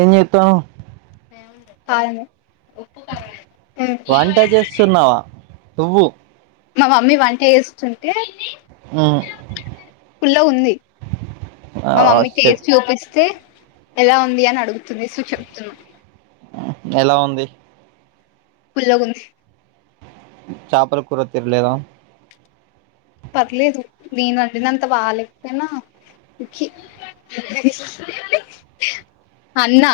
ఏం జేత్తునవ్ కారం ఏయ్ ఉప్పు కారం ఏత్త వంట జేస్తున్నావా పువ్వు. మా మమ్మీ వంట ఏస్తు. ఆ. పుల్ల గుంది మా ఆ మమ్మీ కేస్ షట్ చూపిస్తే. ఎలా ఉంది అని అడుగుతుంది సూ చెప్తున్నా. ఎలా ఉంది. పుల్లగుంది. చాపల కూర తిన్లేదా. పర్లేదు నేనండినంత బాగాలేకపోయినా. సుఖ అన్నా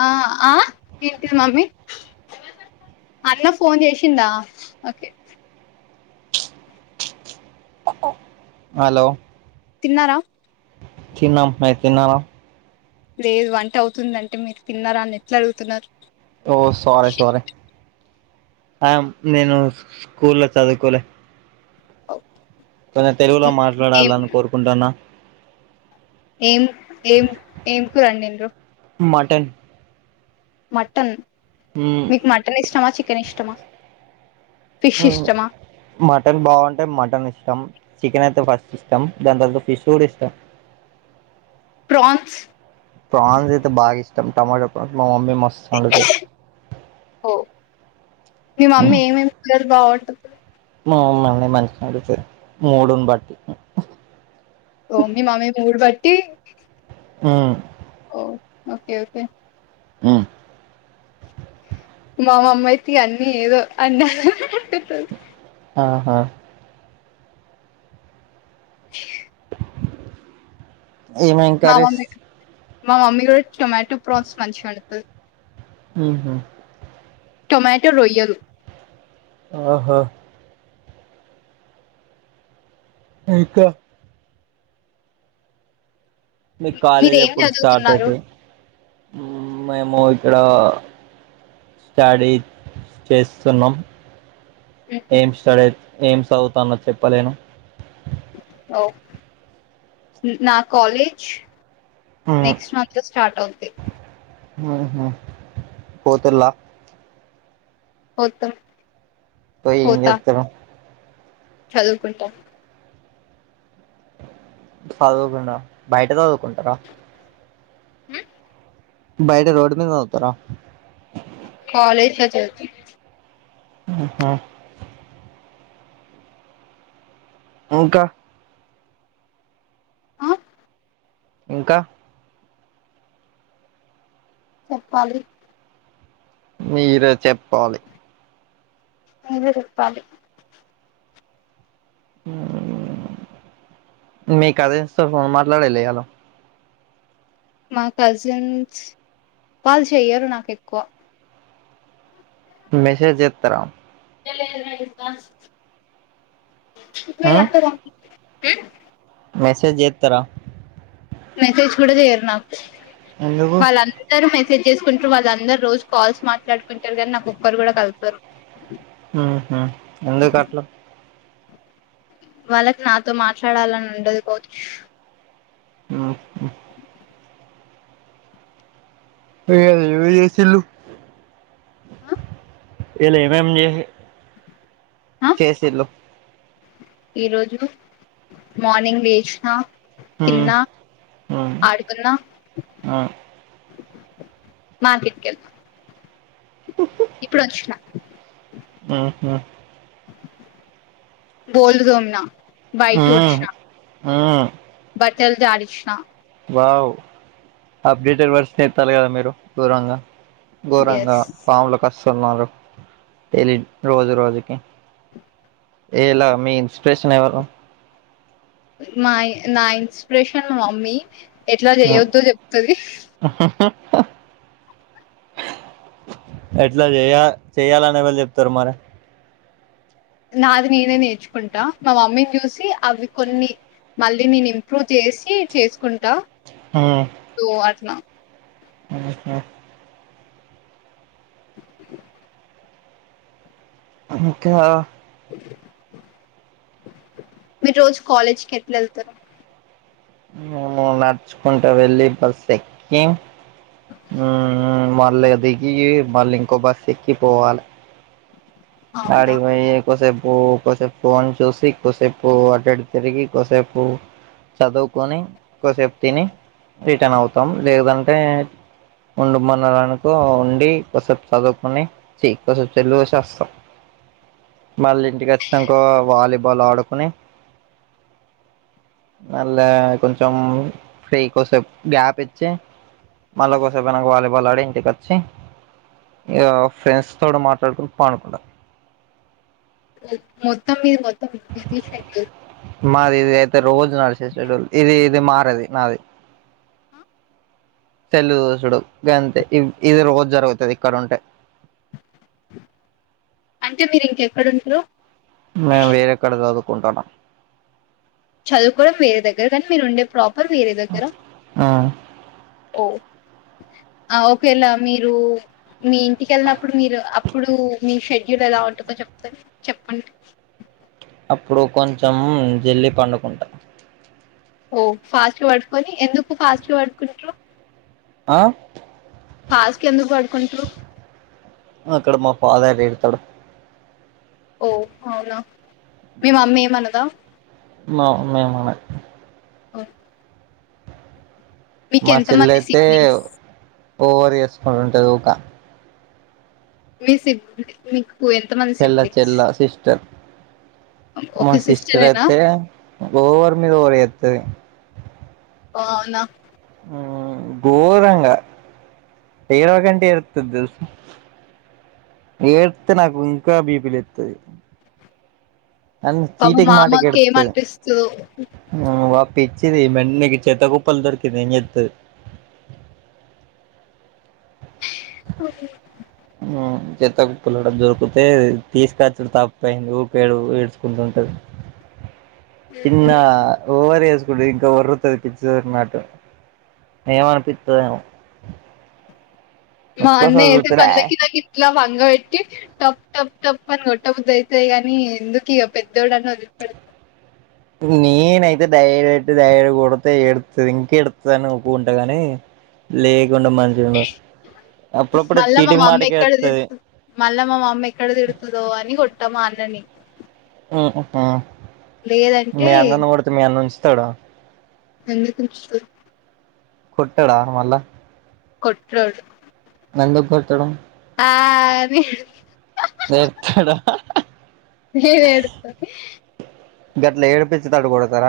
ఆ ఆ ఏంటిది మమ్మీ. అన్న ఫోన్ జేసిండా ఓకే. హలో. తిన్నారా. తిన్నాం మీరు తిన్నారా. లేదు వంటే అవుతుందంటే మీరు తిన్నారా అని ఎట్లా అడుగుతున్నారు. ఓ సరే సరే. ఆమ్ నేను స్కూల్లా చదువుకోలే. అవు కొందర్ తెలుగులో మాట్లాడాలని కోరుకుంటున్నా. ఏం ఏం ఏంకు రండిర్రు. మటన్. మటన్ ఉమ్ మీకు మటన్ ఇష్టమా చికెన్ ఇష్టమా. ఫిష్ నువ్వు ఇష్టమా మటన్ బాగుంటే మటన్ ఇష్టం. చికెన్ అయితే ఫస్ట్ ఇష్టం దాని తర్వాత ఫిష్ గూడా ఇష్టం. ప్రాన్స్ ప్రాన్స్ ఐతే బాగీష్టం టమాట ప్రాన్ మ. మమ్మి మస్త్ అండుతద్. ఓ మీరు బా అండుతర్. ఆ మా మమ్మి మంచిగా అండుతది మూడుని బట్టి. ఏ. ఆ. ఓ ఓకే ఓకే. ఆ. మామమ్మ ఇగ అయితే అన్నీ ఏదో అన్న. ఆహా. ఏమేమే మా కర్రీస్. మమ్మీ మా మమ్మీ ఇ రోజ్ టొమాటో ప్రాస్ మంచిగ అండుతాది. హ హ. టొమాటో రొయ్యలు. ఆహా. మరి ఇకా. మీక్ కాలేజ్ మీరేం ఎప్పుడు స్టార్ట్ చదువుతున్నారు అయితది. మేము ఇక్కడ. స్టడీ చేస్తున్నాం. ఉహు ఏం స్టడీత్ ఏం సదువుతాన్నో చెప్పలేను ఓ నా కాలేజ్ ఉమ్ నెక్స్ట్ మంత్ స్ స్టార్ట్ అవుతే ఆహ పోతుల ఓతం పోయి ఏం జేత్తరు చదువుకుంటా చదవకుండావ బయట చదువుకుంటారా ఉ బయట రోడ్ మీ సతార కాలజ్ ల చదుతం ఆహా ఇంకా ఆ ఇంకా చెప్పాలి మీరు చెప్పాలి మీరు చెపాలి ఊ మీ కజిన్ తో ఫోన్ మాట్లాడలే ఇయలో మా కజిన్స్ వాళ్ళు చెయ్యరు నాకు ఎక్కువ మెసేజ్ చెత్తార ఉమ్ [unintelligible] మెసేజ్ ఎతర మెసేజ్ కూడా చేయరు నాకు ఎందుకు వాళ్ళందరు మెస సెజ్ చేసుకుంటారు వాళ్ళందరు రోజు కాల్స్ మాట్లాడుకుంటారు కాని నాకు ఒక్కరు కూడా కలపరు ఉహు ఎందుకట్ల వాళ్ళకి నాతో మాట్లాడాలని ఉండదు కావచ్ ఉహు ఏ అది ఎవలు చేసిలు ఇయల ఏం ఏం చే చేసిలు ఈరోజు మార్నింగ్ లెసిన ఉమ్ తిన్నా ఉమ్ ఆడుకున్న ఉమ్ మార్కెట్ కెళ్ళినా ఇప్పుడు వచ్చిన ఉహు బోళ్లు తోమిన బయిట ఊడ్చినా ఆ బట్టల్ జడిచిన వావ్ అప్డేటెర్ వర్షన్ ఏస్తాలు కదా మీరు గోరంగా ఘోరంగా ఎస్ పాములు కస్తున్నారు తెలివ్ రోజు రోజుకి ఏలా మీ ఇన్స్పిరేషన్ ఎవరు మా నా ఇన్స్పిరేషన్ మా మమ్మీ ఎట్లా చెయ్యొద్దు చెప్తది అ ఎట్లా చేయ చెయ్యాలని ఎవలు చెప్తారు మరి నాది నేనే నేర్చుకుంటా మా మమ్మీని చూసి అవి కొన్ని మళ్ళీ నేను ఇంప్రూవ్ చేసి చేసుకుంటా సో అట్లా ఆహా ఇంకా మీరు రోజు కాలేజ్ కి ఎట్లా వెళ్తారు ఉ నడుచుకుంటా వెళ్ళి బస్ ఎక్కి ఊ మళ్ళీ దిగి మళ్ళీ ఇంకో బస్ ఎక్కి పోవాలి అవునా అడికి పోయి కోసేపు ఒ కోసేపు ఫోన్ చూసి కొసేపు అటు ఇటు తిరిగి కోసేపు చదువుకొని కోసేపు తిని రిటర్న్ అవుతాం లేదంటే ఉండు మన్నడానుకో ఉండి కొసపు చదువుకొని చి కోసేపు సెల్ చూసి వస్తాం మళ్ళీ ఇంటికి వచ్చినకా వాలీబాల్ ఆడుకొన్ని మళా కొంచెం ఫ్రీ కోసేపు గ్యాప్ ఇచ్చి మళ్ళా కోసేపు అయినంక వాలీబల్ ఆడి ఇంటికి వచ్చి ఇగా ఫ్రెండ్స్ తోటి మాట్లాడుకుంట పానుకుంట ఓ మొత్తం మీది అయితే ఫిఫ్టీ తీసేయండి మాది ఇగా మారది నాది తెల్లిదోసుడు గంతే ఇ ఇది రోజు జరుగుతుది ఇక్కడ ఉంటే అంటే మీరు ఇంకెక్కడుంట్రూ ఆ వేరే కాడ చదువుకుంటున్న చదువుకోవాడం వేరే దగ్గర కానీ మీరు ఉండే ప్రా వేరేదగ్గర మ్మ్ ఓ [unintelligible] ఓకేలా మీరు మీ ఇంటికిెళ్ళినప్పుడు మీరు అప్పుడు మీ షెడ్యూల్ ఎలా ఉంటుందో చెప్ప సరే చెప్పండి అప్పుడు కొంచెం జల్దీ పండుకుంటా ఓ ఫాస్ట్ పడుకొని ఎందుకు ఫాస్ట్ పడుకుంటారు ఆ ఫాస్ట్ గా ఎందుకు పడుకుంటారు అక్కడ మా ఫాదర్ లేరు పడు ఓ అవునా మీ మమ్మీ ఏమన్నదా మా మమ్మీ ఎం అనదు ఓ మా చెల్ల మంది అయితే సిబ్లింగ్స్ ఓవర్ చేసుకుని ఉంటది ఉకా మీ సిబ్ మీకు ఎంతమంది చెల్ల సిబ్లిస్ చెల్ల సిస్టర్ మా సిస్టరేనా సిస్టర్తే ఓవర్ మీదా ఓవర్ చేతది ఓ అవునా గోరంగ ఏడవకు అంటే ఏడ్తది తెలుసా ఏడితే నాకు ఇంకా బిపి లేతది నాన్ పాపం చీటికి మా మాటికి అమ్మకి ఏం ఎడతది అనిపిస్తదో పిచ్చిది ఇవిఅన్ని చెత్త కుప్పల దొరికింది ఎం చేతది ఓ చెత్త కుప్పులు దొరికితే తీసుకొచ్చుడు తప్పు అయింది ఊకె ఏడ్చుకుంటుంటది చిన్న ఓవర్ చేసుకుంట ఇంకా ఓరుతాది పిచ్చిది ఓరినాటు ఏమనిపిస్తదో ఏమో మా అన్నయ్య అయితే పలకి నాకు ఇట్లా ఒంగా పెట్టి టప్ టప్ టప్ అని కొట్టబుద్ది అయితాది కాని ఎందుకు ఇగా పెద్దోడు అని వదిలిపెడతా అ నేనైతే డై డైరెక్ట్ కొడితే ఎడుతది ఇంక ఎడుతది అని ఉకునుకుంటగాని లేకుంటే మంచిగా ఉండు మళ్ళ మా మమ్మీ ఎక్కడ మళ్ళ మా మమ్మీ ఎక్కడ తిడుతదో అని కొ ట్ట మా అన్నని ఉహు హా లేదంటే మీ అన్న నీ కొడుతే మీ అన్న ఉంచుతడ ఎందుకు ఉంచడు కొట్టడా మల్ల కొట్రోడు ఎందుకు కొట్టాడు ఆ అని ఏడు కొడతాడా నేను ఏడుత్త గట్ల ఏడిపించేటట్టు కొడతార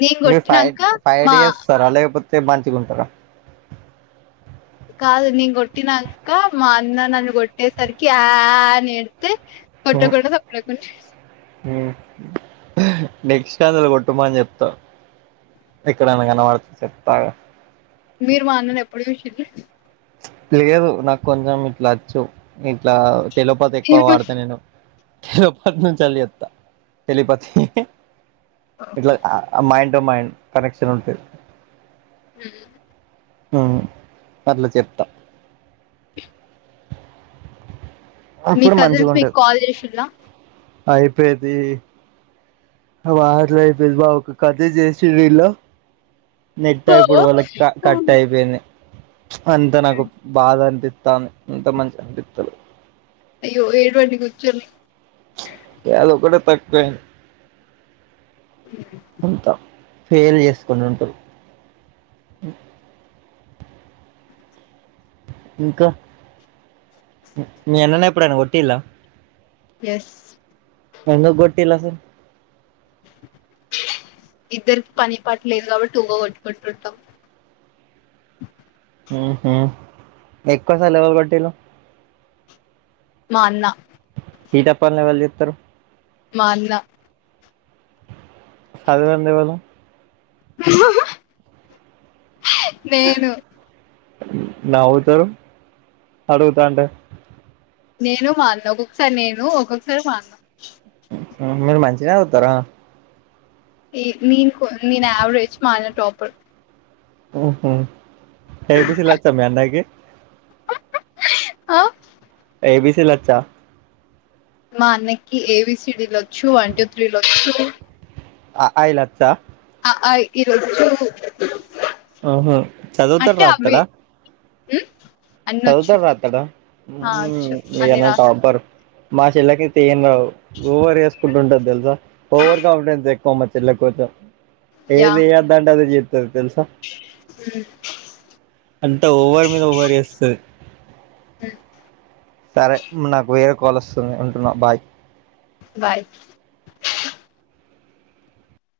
నేను మీరు ఫై కొట్టినంక ఫైట్ మా చేస్తారా లేక పోతే మంచిగుంటరా కాదు నేను కొట్టినంక మా అన్న నన్ను కొట్టేసరికి ఆ ఆ ఆని ఏ డిస్తే కొట్టకుండా సప్పుడేకా ఉంటా నెక్స్ట్ ఛాన్స్ల కొట్టటుమాని చెప్తా ఎక్కడన్న కనబడుతే చెప్తా ఆగు మీరు మా అన్నని ఎప్పుడు చూశిల్లు లేదు నాకు కొంచెం ఇట్లా వచ్చు ఇట్లా తెలుపోతే ఎక్కువ వాడతా నేను చెప్తా చాల తెలిపోతే మాడ్ మ కనెక్షన్ ఉంటది హ ఆ పర్లేదు మీ అప్పుడు కజిన్స్ మీకు కాల్ చేసిందా అయిపెంది మాలా అయిపో బా ఒక కథ చేసిలో [unintelligible] నెట్ ఓ అయిపోవుడు వల్ల క కట్ అయిపోయింది అంత నాకు బాధ అనిపిస్తాంది అంత మంచిగా అనిపిస్తదు అయ్యో ఏడువండి కూర్చోని అదొక్కటే తక్కువ అయింది అంతా ఫెయిల్ చేసుకుని ఉంటుంది హ ఇంకా మీ అన్నన్నా ఎప్పుడు ఆన కొట్టిలా ఎస్ ఎందుకు కొట్టిల్లు అసలు ఇద్దరికి పని పాటలేదు కాబట్టి ఊగా కొట్టుకుంటుంటాం ఎక్కువ సార్లు ఎవరు కొట్టిండ్రు మా అన్నా తీట పనులు ఎవళ్ళు చెత్తరు మా అన్నా సదవందేవలు నేను నవుతరు అడుగుతాంటే. నేనూ మా అన్నా ఒక్కొక్కసారి నేను ఒక్కొక్కసారి మా అన్నా. ఊ మీరు మంచిగనే చదువుతరా ఏ నేను కొ నేను యావరేజ్ మా అన్న టాపర్. ఊహు ఏబిసిలొచ్చా మీ అన్నయకి ఆ ఏబీసీ లొచ్చా మా అన్నకి ఏబీసీడీలు ఒచ్చూ వన్టూ త్రీలొచ్చూ. అఆఇ లొచ్చా అఆఇఈ లొచ్చూ ఓహో చదువుతడు రాతడా ఊ సదువుతడు రాత్తడా ఉఊ వచ్చు మీ అన్ని అన్న రాస్ టాపర్ మా చెల్లకైతే ఏం రావు ఓవరి చేస్ సుకుంటుంటది తెలుసా ఓవర్ కాన్ఫిడెన్స్ ఎక్కువ మా చెల్లక్ కొంచెం. యా ఏది చేయొద్దంటే అదే చేత్ తది తెలుసా అంత ఓవర్ మీద ఓవర్ చేస్ సరే నాకు వేరే కాల్ వస్తుంది ఉంటున్నా బాయ్ బాయ్